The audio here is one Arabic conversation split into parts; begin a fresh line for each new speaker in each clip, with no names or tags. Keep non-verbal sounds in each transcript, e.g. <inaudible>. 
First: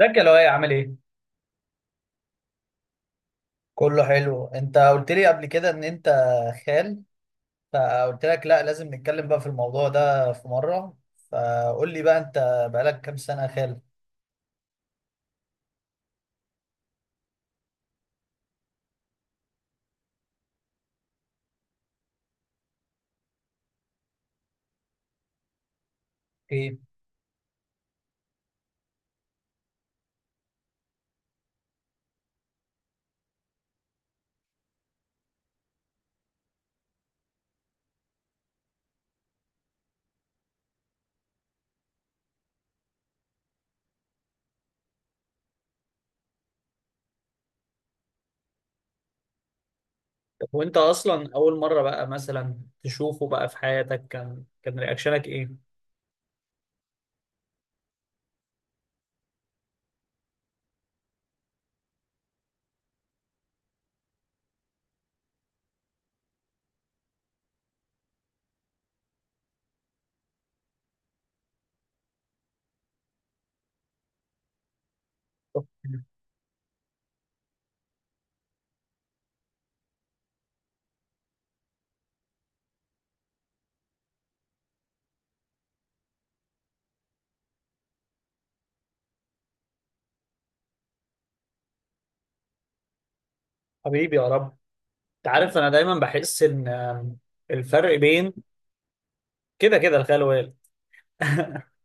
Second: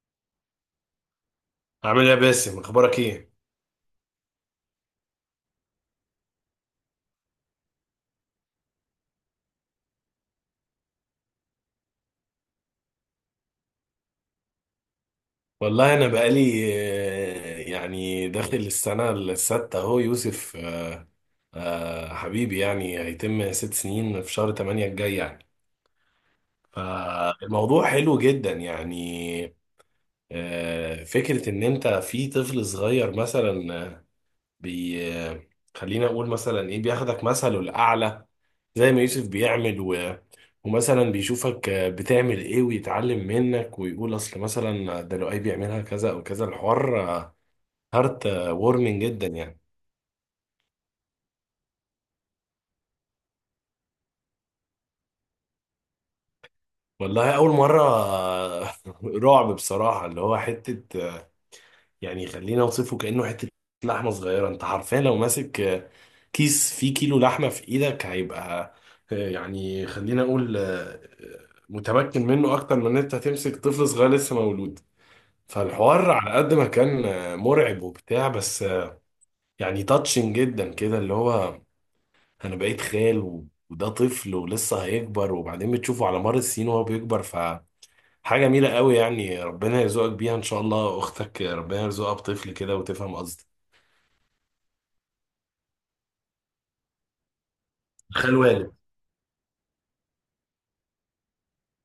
ازيك يا لؤي؟ عامل ايه؟
عامل ايه يا باسم، اخبارك ايه؟
كله حلو، انت قلت لي قبل كده ان انت خال، فقلت لك لا، لازم نتكلم بقى في الموضوع ده في مرة، فقول لي بقى انت بقالك كام سنة خال؟
والله انا بقالي يعني داخل السنه السادسه اهو يوسف، حبيبي يعني هيتم 6 سنين في شهر 8 الجاي يعني.
ايه؟
فالموضوع حلو جدا يعني. فكره ان انت في طفل صغير مثلا، آه، بي آه، خلينا اقول مثلا ايه بياخدك مثله الاعلى، زي ما يوسف بيعمل ومثلا بيشوفك بتعمل ايه ويتعلم منك ويقول اصل مثلا ده لو اي بيعملها كذا او كذا. الحوار هارت وورمنج جدا يعني.
طب وانت اصلا اول مره بقى مثلا تشوفه بقى في حياتك، كان رياكشنك ايه؟
والله اول مره <laughs> رعب بصراحه. اللي هو حته، يعني خلينا اوصفه كانه حته لحمه صغيره. انت حرفيا لو ماسك كيس فيه كيلو لحمه في ايدك، هيبقى يعني خلينا اقول متمكن منه اكتر من ان انت هتمسك طفل صغير لسه مولود. فالحوار على قد ما كان مرعب وبتاع، بس يعني تاتشنج جدا كده. اللي هو انا بقيت خال وده طفل ولسه هيكبر، وبعدين بتشوفه على مر السنين وهو بيكبر. فحاجة جميلة قوي يعني، ربنا يرزقك بيها ان شاء الله. اختك ربنا يرزقها بطفل كده وتفهم قصدي.
حبيبي، يا رب. انت عارف، انا دايما بحس ان الفرق بين،
خال والد.
كده كده، الخال والوالد. <laughs>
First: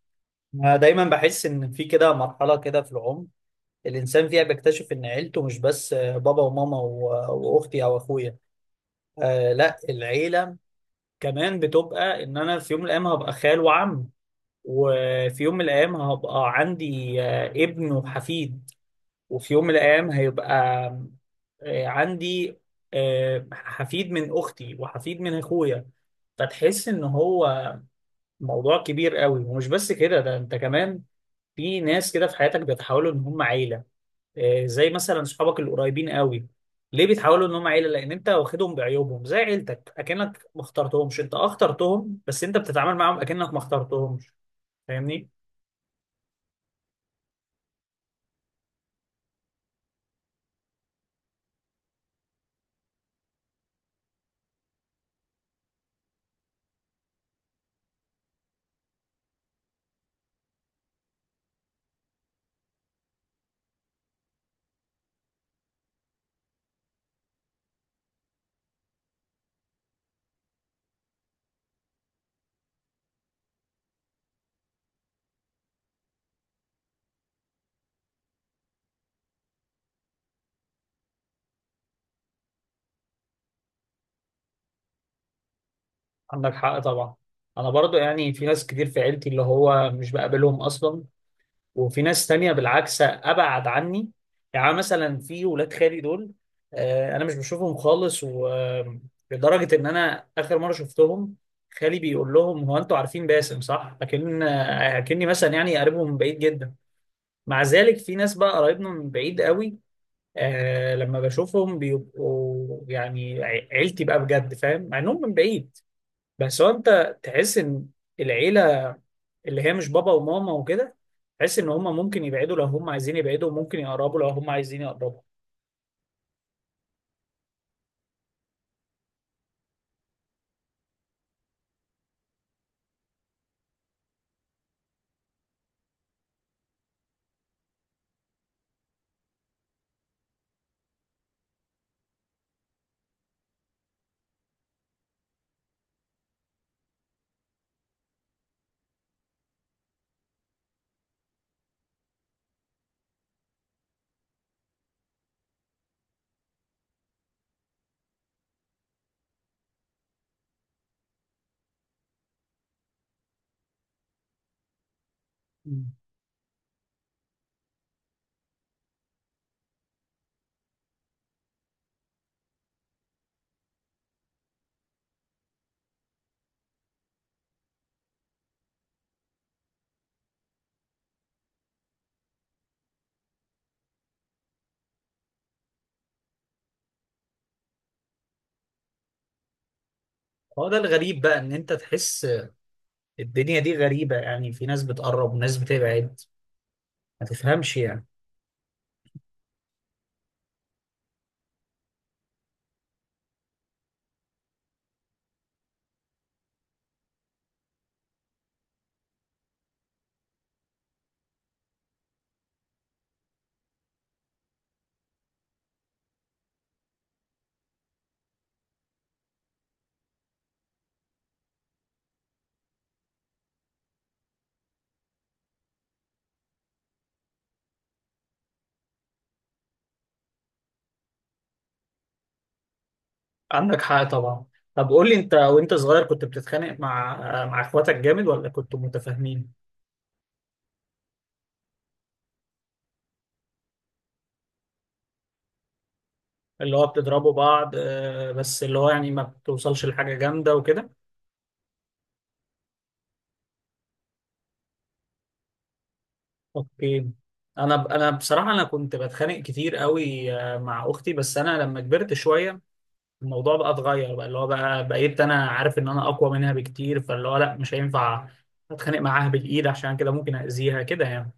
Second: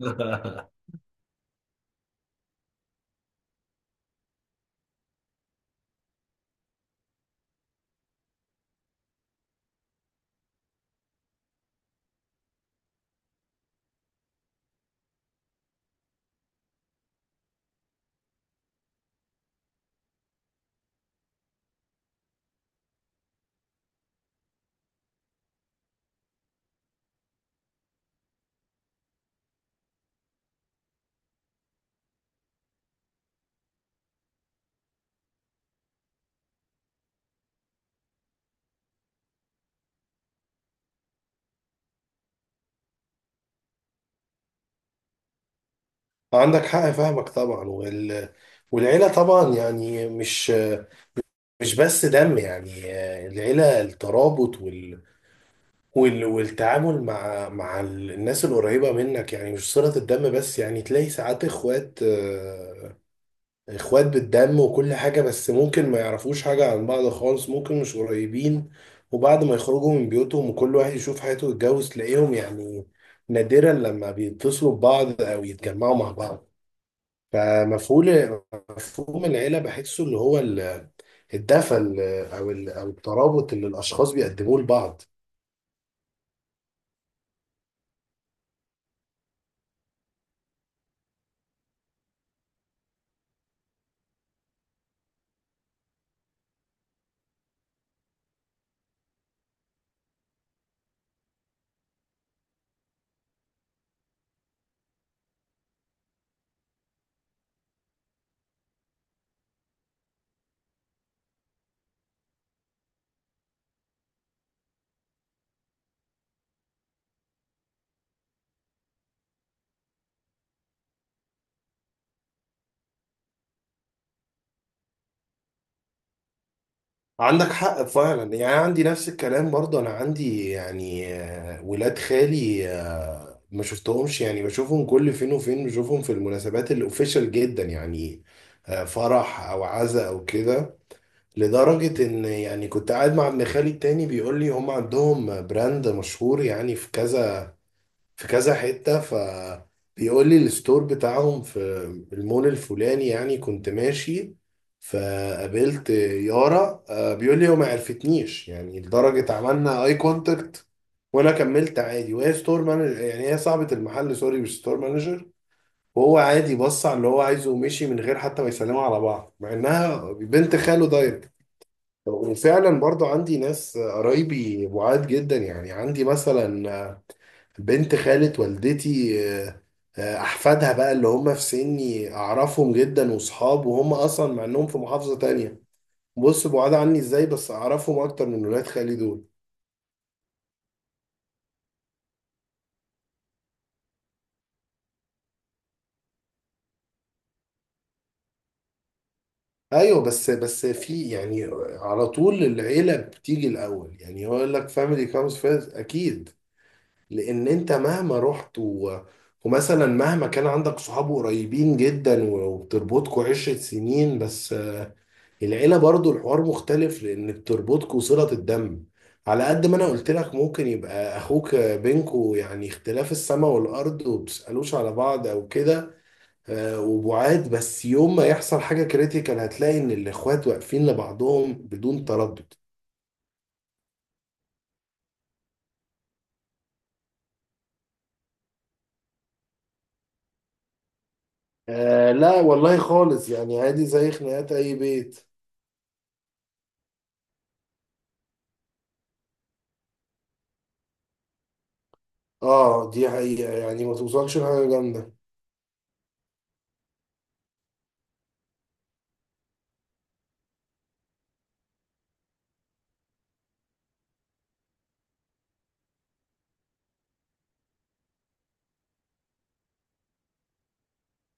<laughs>
انا دايما بحس ان في كده مرحله كده في العمر الإنسان فيها بيكتشف إن عيلته مش بس بابا وماما وأختي أو أخويا. آه لا، العيلة كمان بتبقى إن أنا في يوم من الأيام هبقى خال وعم، وفي يوم من الأيام هبقى عندي آه ابن وحفيد، وفي يوم من الأيام هيبقى آه عندي آه حفيد من أختي وحفيد من أخويا. فتحس إن هو موضوع كبير قوي، ومش بس كده، ده أنت كمان في ناس كده في حياتك بيتحولوا إن هم عيلة. زي مثلا صحابك القريبين قوي. ليه بيتحولوا ان هم عيله؟ لان انت واخدهم بعيوبهم زي عيلتك، اكنك ما اخترتهمش. انت اه اخترتهم، بس انت بتتعامل معاهم اكنك ما اخترتهمش. فاهمني؟
عندك حق، فاهمك طبعا. والعيلة طبعا يعني مش بس دم يعني. العيلة الترابط والتعامل مع الناس القريبة منك، يعني مش صلة الدم بس. يعني تلاقي ساعات اخوات بالدم وكل حاجة، بس ممكن ما يعرفوش حاجة عن بعض خالص. ممكن مش قريبين، وبعد ما يخرجوا من بيوتهم وكل واحد يشوف حياته ويتجوز، تلاقيهم يعني نادرا لما بيتصلوا ببعض او يتجمعوا مع بعض. فمفهوم مفهوم العيلة بحسه اللي هو الدفى، او الترابط اللي الاشخاص بيقدموه لبعض.
عندك حق طبعا. انا برضو يعني في ناس كتير في عيلتي اللي هو مش بقابلهم اصلا، وفي ناس تانية بالعكس أبعد عني. يعني مثلا في ولاد خالي دول، أنا مش بشوفهم خالص، ولدرجة إن أنا آخر مرة شفتهم خالي بيقول لهم: هو أنتوا عارفين باسم صح؟ لكن أكني مثلا يعني قريبهم من بعيد جدا. مع ذلك في ناس بقى قرايبنا من بعيد قوي، آه لما بشوفهم بيبقوا يعني عيلتي بقى بجد. فاهم؟ مع إنهم من بعيد. بس هو أنت تحس إن العيلة، اللي هي مش بابا وماما وكده، تحس ان هم ممكن يبعدوا لو هم عايزين يبعدوا، وممكن يقربوا لو هم عايزين يقربوا.
عندك حق فعلا يعني. عندي نفس الكلام برضه. انا عندي يعني ولاد خالي ما شفتهمش يعني. بشوفهم كل فين وفين. بشوفهم في المناسبات الاوفيشال جدا يعني، فرح او عزاء او كده. لدرجة ان يعني كنت قاعد مع ابن خالي التاني بيقول لي هم عندهم براند مشهور يعني في كذا في كذا حتة. بيقول لي الستور بتاعهم في المول الفلاني. يعني كنت ماشي فقابلت يارا، بيقول لي هو ما عرفتنيش. يعني لدرجة عملنا اي كونتاكت، وانا كملت عادي. وهي ستور مانجر، يعني هي صاحبة المحل، سوري مش ستور مانجر.
مم.
وهو عادي بص على اللي هو عايزه ومشي من غير حتى ما يسلموا على بعض، مع انها بنت خاله دايركت. وفعلا برضو عندي ناس قرايبي بعاد جدا. يعني عندي مثلا بنت خالة والدتي، آه، أحفادها بقى اللي هم في سني أعرفهم جدا وصحاب، وهم أصلا مع إنهم في محافظة تانية، بص بعاد عني إزاي، بس أعرفهم أكتر من ولاد خالي دول.
هو ده الغريب بقى، ان انت تحس الدنيا دي غريبة، يعني في ناس بتقرب وناس بتبعد، ما تفهمش يعني.
أيوة، بس في يعني على طول العيلة بتيجي الأول. يعني هو يقول لك family comes first، أكيد. لأن أنت مهما رحت ومثلا مهما كان عندك صحاب قريبين جدا وبتربطكوا 10 سنين، بس العيلة برضو الحوار مختلف، لأن بتربطكوا صلة الدم. على قد ما أنا قلت لك ممكن يبقى أخوك بينكوا يعني اختلاف السماء والأرض، وبتسألوش على بعض أو كده، وبعاد، بس يوم ما يحصل حاجة كريتيكال هتلاقي إن الإخوات واقفين لبعضهم بدون تردد.
عندك حق طبعا. طب قول لي، انت وانت صغير كنت بتتخانق مع اخواتك جامد، ولا كنتوا متفاهمين؟
آه لا، والله خالص. يعني عادي زي خناقات أي بيت.
اللي هو بتضربوا بعض، بس اللي هو يعني ما بتوصلش لحاجة جامدة وكده؟
آه دي حقيقة، يعني ما توصلش لحاجة جامدة.
اوكي. انا بصراحة انا كنت بتخانق كتير قوي مع اختي، بس انا لما كبرت شوية الموضوع بقى اتغير بقى، اللي هو بقى بقيت انا عارف ان انا اقوى منها بكتير، فاللي هو لا، مش هينفع اتخانق معاها بالايد، عشان كده ممكن اذيها كده يعني.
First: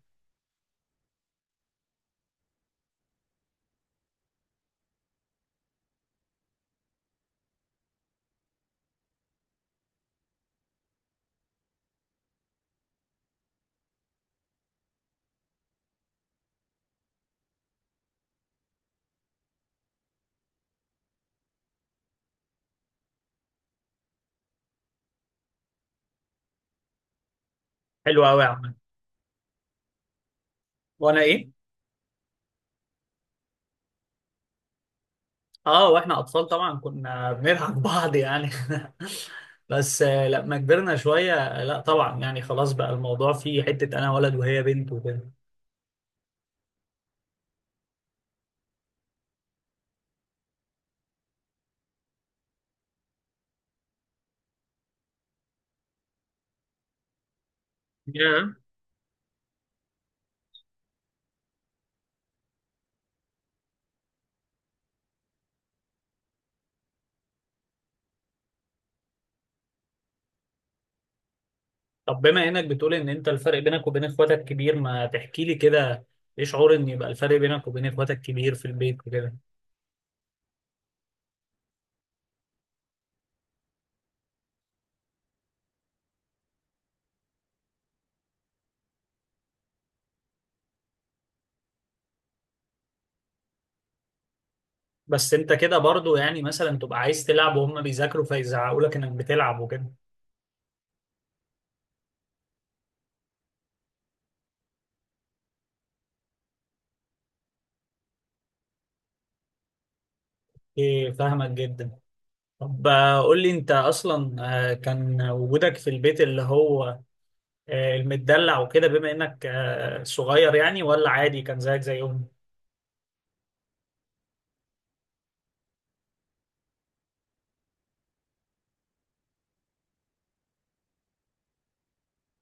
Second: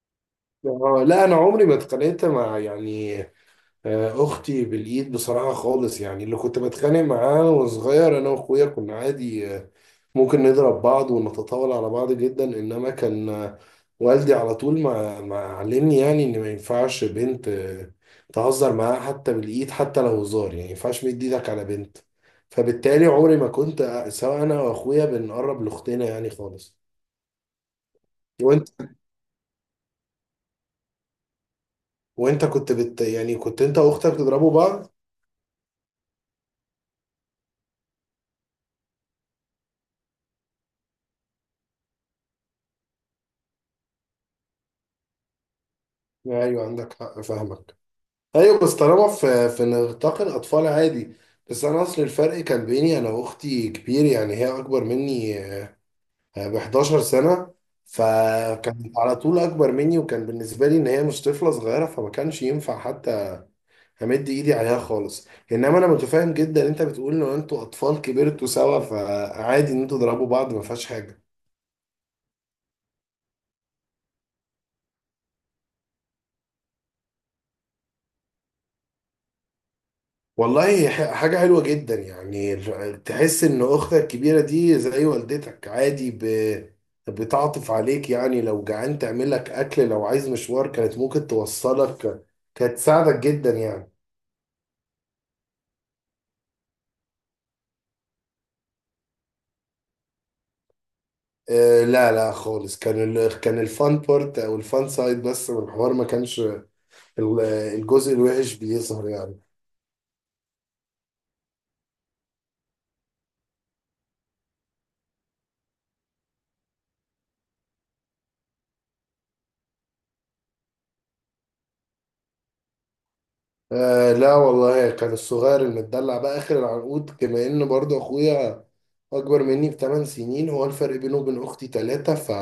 آه لا، أنا عمري ما اتخانقت مع يعني اختي بالايد بصراحه خالص. يعني اللي كنت بتخانق معاه وانا صغير، انا واخويا كنا عادي، ممكن نضرب بعض ونتطاول على بعض جدا، انما كان والدي على طول ما علمني يعني ان ما ينفعش بنت تهزر معاها حتى بالايد، حتى لو هزار. يعني ما ينفعش مد ايدك على بنت. فبالتالي عمري ما كنت سواء انا واخويا بنقرب لاختنا يعني خالص.
حلو قوي يا
وانت؟
عم. وانا ايه؟
وانت كنت بت يعني كنت انت واختك تضربوا بعض؟
اه، واحنا اطفال طبعا كنا بنلعب بعض يعني. <laughs> بس لما كبرنا شويه لا طبعا، يعني خلاص بقى الموضوع فيه حته انا ولد وهي بنت وكده.
ايوه عندك حق، فاهمك. ايوه، بس طالما في نطاق الاطفال عادي. بس انا اصل الفرق كان بيني انا واختي كبير. يعني هي اكبر مني ب 11 سنه،
yeah.
فكانت على طول اكبر مني، وكان بالنسبه لي ان هي مش طفله صغيره، فما كانش ينفع حتى امد ايدي عليها خالص. انما انا متفاهم جدا انت بتقول ان انتوا اطفال كبرتوا سوا، فعادي ان انتوا تضربوا بعض، ما فيهاش حاجه.
طب بما انك بتقول ان انت الفرق بينك وبين اخواتك كبير، ما تحكي لي كده، ايه شعور ان يبقى الفرق بينك وبين اخواتك كبير في البيت وكده؟
والله هي حاجة حلوة جدا يعني. تحس إن أختك الكبيرة دي زي والدتك، عادي بتعطف عليك يعني. لو جعان تعمل لك أكل، لو عايز مشوار كانت ممكن توصلك، كانت تساعدك جدا يعني.
بس انت كده برضو يعني مثلا تبقى عايز تلعب وهم بيذاكروا، فيزعقوا لك انك بتلعب وكده؟
آه لا لا خالص. كان كان الفان بارت أو الفان سايد بس من الحوار. ما كانش الجزء الوحش بيظهر يعني.
ايه، فاهمك جدا. طب قول لي انت اصلا كان وجودك في البيت اللي هو المدلع وكده، بما انك صغير، يعني ولا عادي كان زيك زيهم؟
آه لا والله، كان الصغير المدلع بقى آخر العنقود، كما إن برضه أخويا أكبر مني بثمان سنين. هو الفرق بينه وبين أختي تلاتة،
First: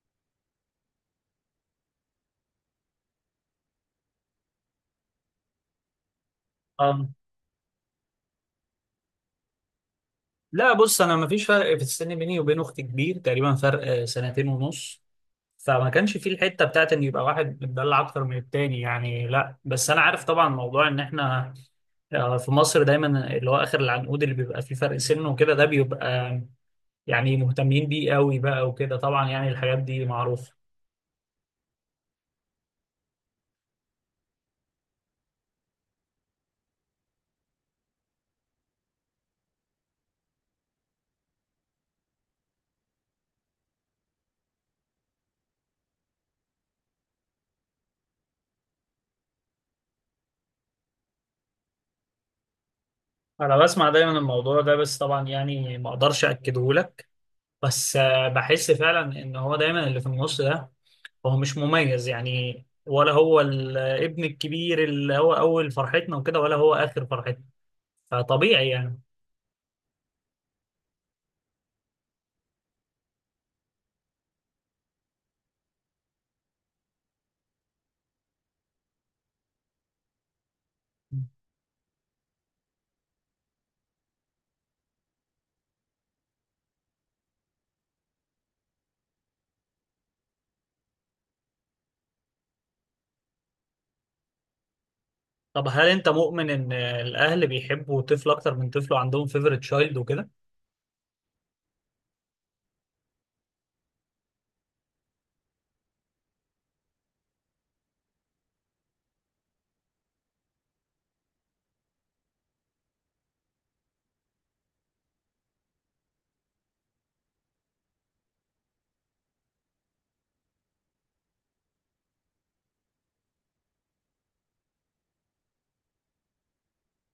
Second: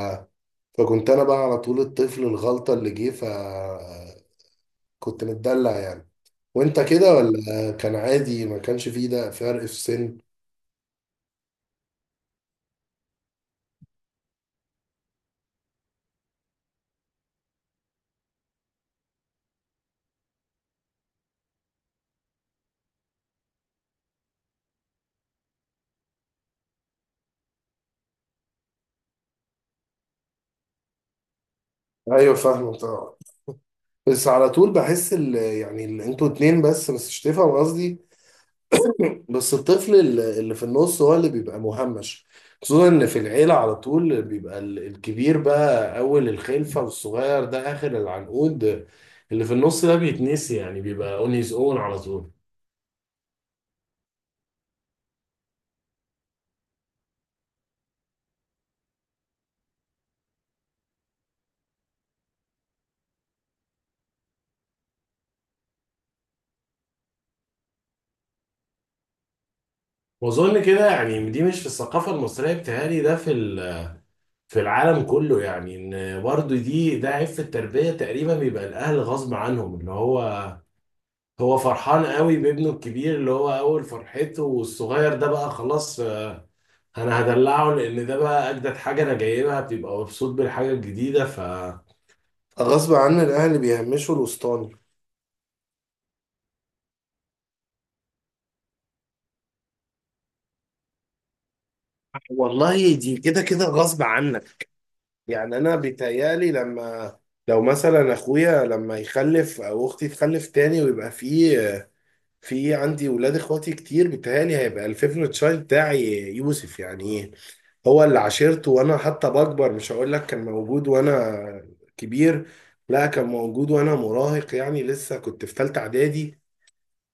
فكنت أنا بقى على طول الطفل الغلطة اللي جه. كنت متدلع يعني. وأنت
اه.
كده ولا كان عادي ما كانش فيه ده فرق في السن؟
لا بص، انا مفيش فرق في السن بيني وبين اختي كبير، تقريبا فرق سنتين ونص، فما كانش في الحته بتاعت ان يبقى واحد متدلع اكتر من التاني يعني. لا بس انا عارف طبعا موضوع ان احنا في مصر دايما اللي هو اخر العنقود اللي بيبقى فيه فرق سن وكده، ده بيبقى يعني مهتمين بيه قوي بقى وكده طبعا، يعني الحاجات دي معروفة.
أيوة فاهمة طبعا. بس على طول بحس أنتوا اتنين بس مش تفهم قصدي. بس الطفل اللي في النص هو اللي بيبقى مهمش. خصوصا ان في العيلة على طول بيبقى الكبير بقى اول الخلفة والصغير ده اخر العنقود. اللي في النص ده بيتنسي يعني، بيبقى اون هيز اون على طول.
انا بسمع دايما الموضوع ده، بس طبعا يعني ما اقدرش اكده لك، بس بحس فعلا ان هو دايما اللي في النص ده هو مش مميز، يعني ولا هو الابن الكبير اللي هو اول فرحتنا وكده، ولا هو اخر فرحتنا، فطبيعي يعني.
واظن كده يعني دي مش في الثقافة المصرية، بتهيألي ده في في العالم كله يعني. ان برضو دي عيب في التربية تقريبا، بيبقى الاهل غصب عنهم. اللي هو هو فرحان قوي بابنه الكبير اللي هو اول فرحته، والصغير ده بقى خلاص انا هدلعه، لان ده بقى اجدد حاجه انا جايبها بيبقى مبسوط بالحاجه الجديدة. غصب عن الاهلي بيهمشوا الاسطاني.
طب هل انت مؤمن ان الاهل بيحبوا طفل اكتر من طفله، عندهم فيفوريت تشايلد وكده؟
والله دي كده كده غصب عنك. يعني انا بيتهيألي لما لو مثلا اخويا لما يخلف او اختي تخلف تاني، ويبقى في عندي ولاد اخواتي كتير، بيتهيألي هيبقى الفيفوريت تشايلد بتاعي يوسف. يعني إيه؟ هو اللي عاشرته وانا حتى بكبر. مش هقول لك كان موجود وانا كبير، لا كان موجود وانا مراهق. يعني لسه كنت في ثالثه اعدادي،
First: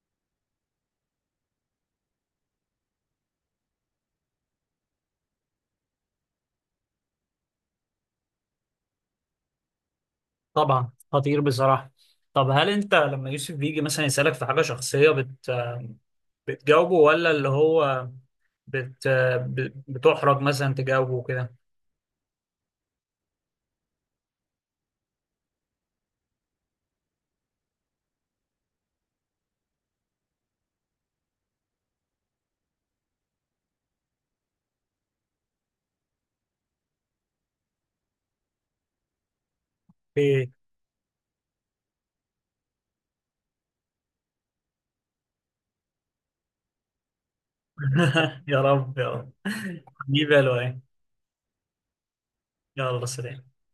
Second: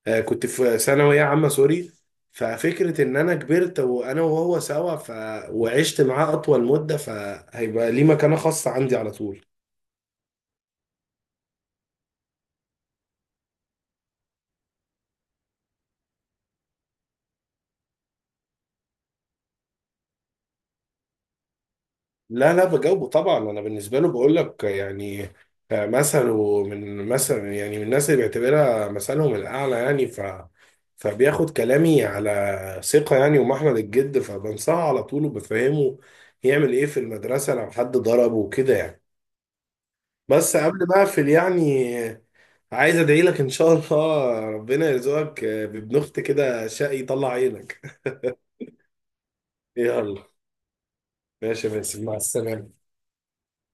كنت في ثانويه عامه سوري. ففكره ان انا كبرت وانا وهو سوا، وعشت معاه اطول مده، فهيبقى ليه مكانه خاصه عندي على طول.
طبعا، خطير بصراحة. طب هل انت لما يوسف بيجي مثلا يسألك في حاجة شخصية بتجاوبه، ولا اللي هو بت بتحرج مثلا تجاوبه كده؟
لا لا بجاوبه طبعا. انا بالنسبه له بقول لك يعني مثله من مثلا، يعني من الناس اللي بيعتبرها مثلهم الاعلى يعني. فبياخد كلامي على ثقه يعني ومحمل الجد، فبنصحه على طول وبفهمه يعمل ايه في المدرسه لو حد ضربه وكده يعني.
ايه.
بس قبل ما اقفل يعني، عايز ادعي لك ان شاء الله ربنا يرزقك بابن اخت كده شقي يطلع عينك.
<laughs> يا رب يا رب.
يلا.
دي بالو ايه؟
ماشي يا باسم، مع السلامه.
يلا سلام.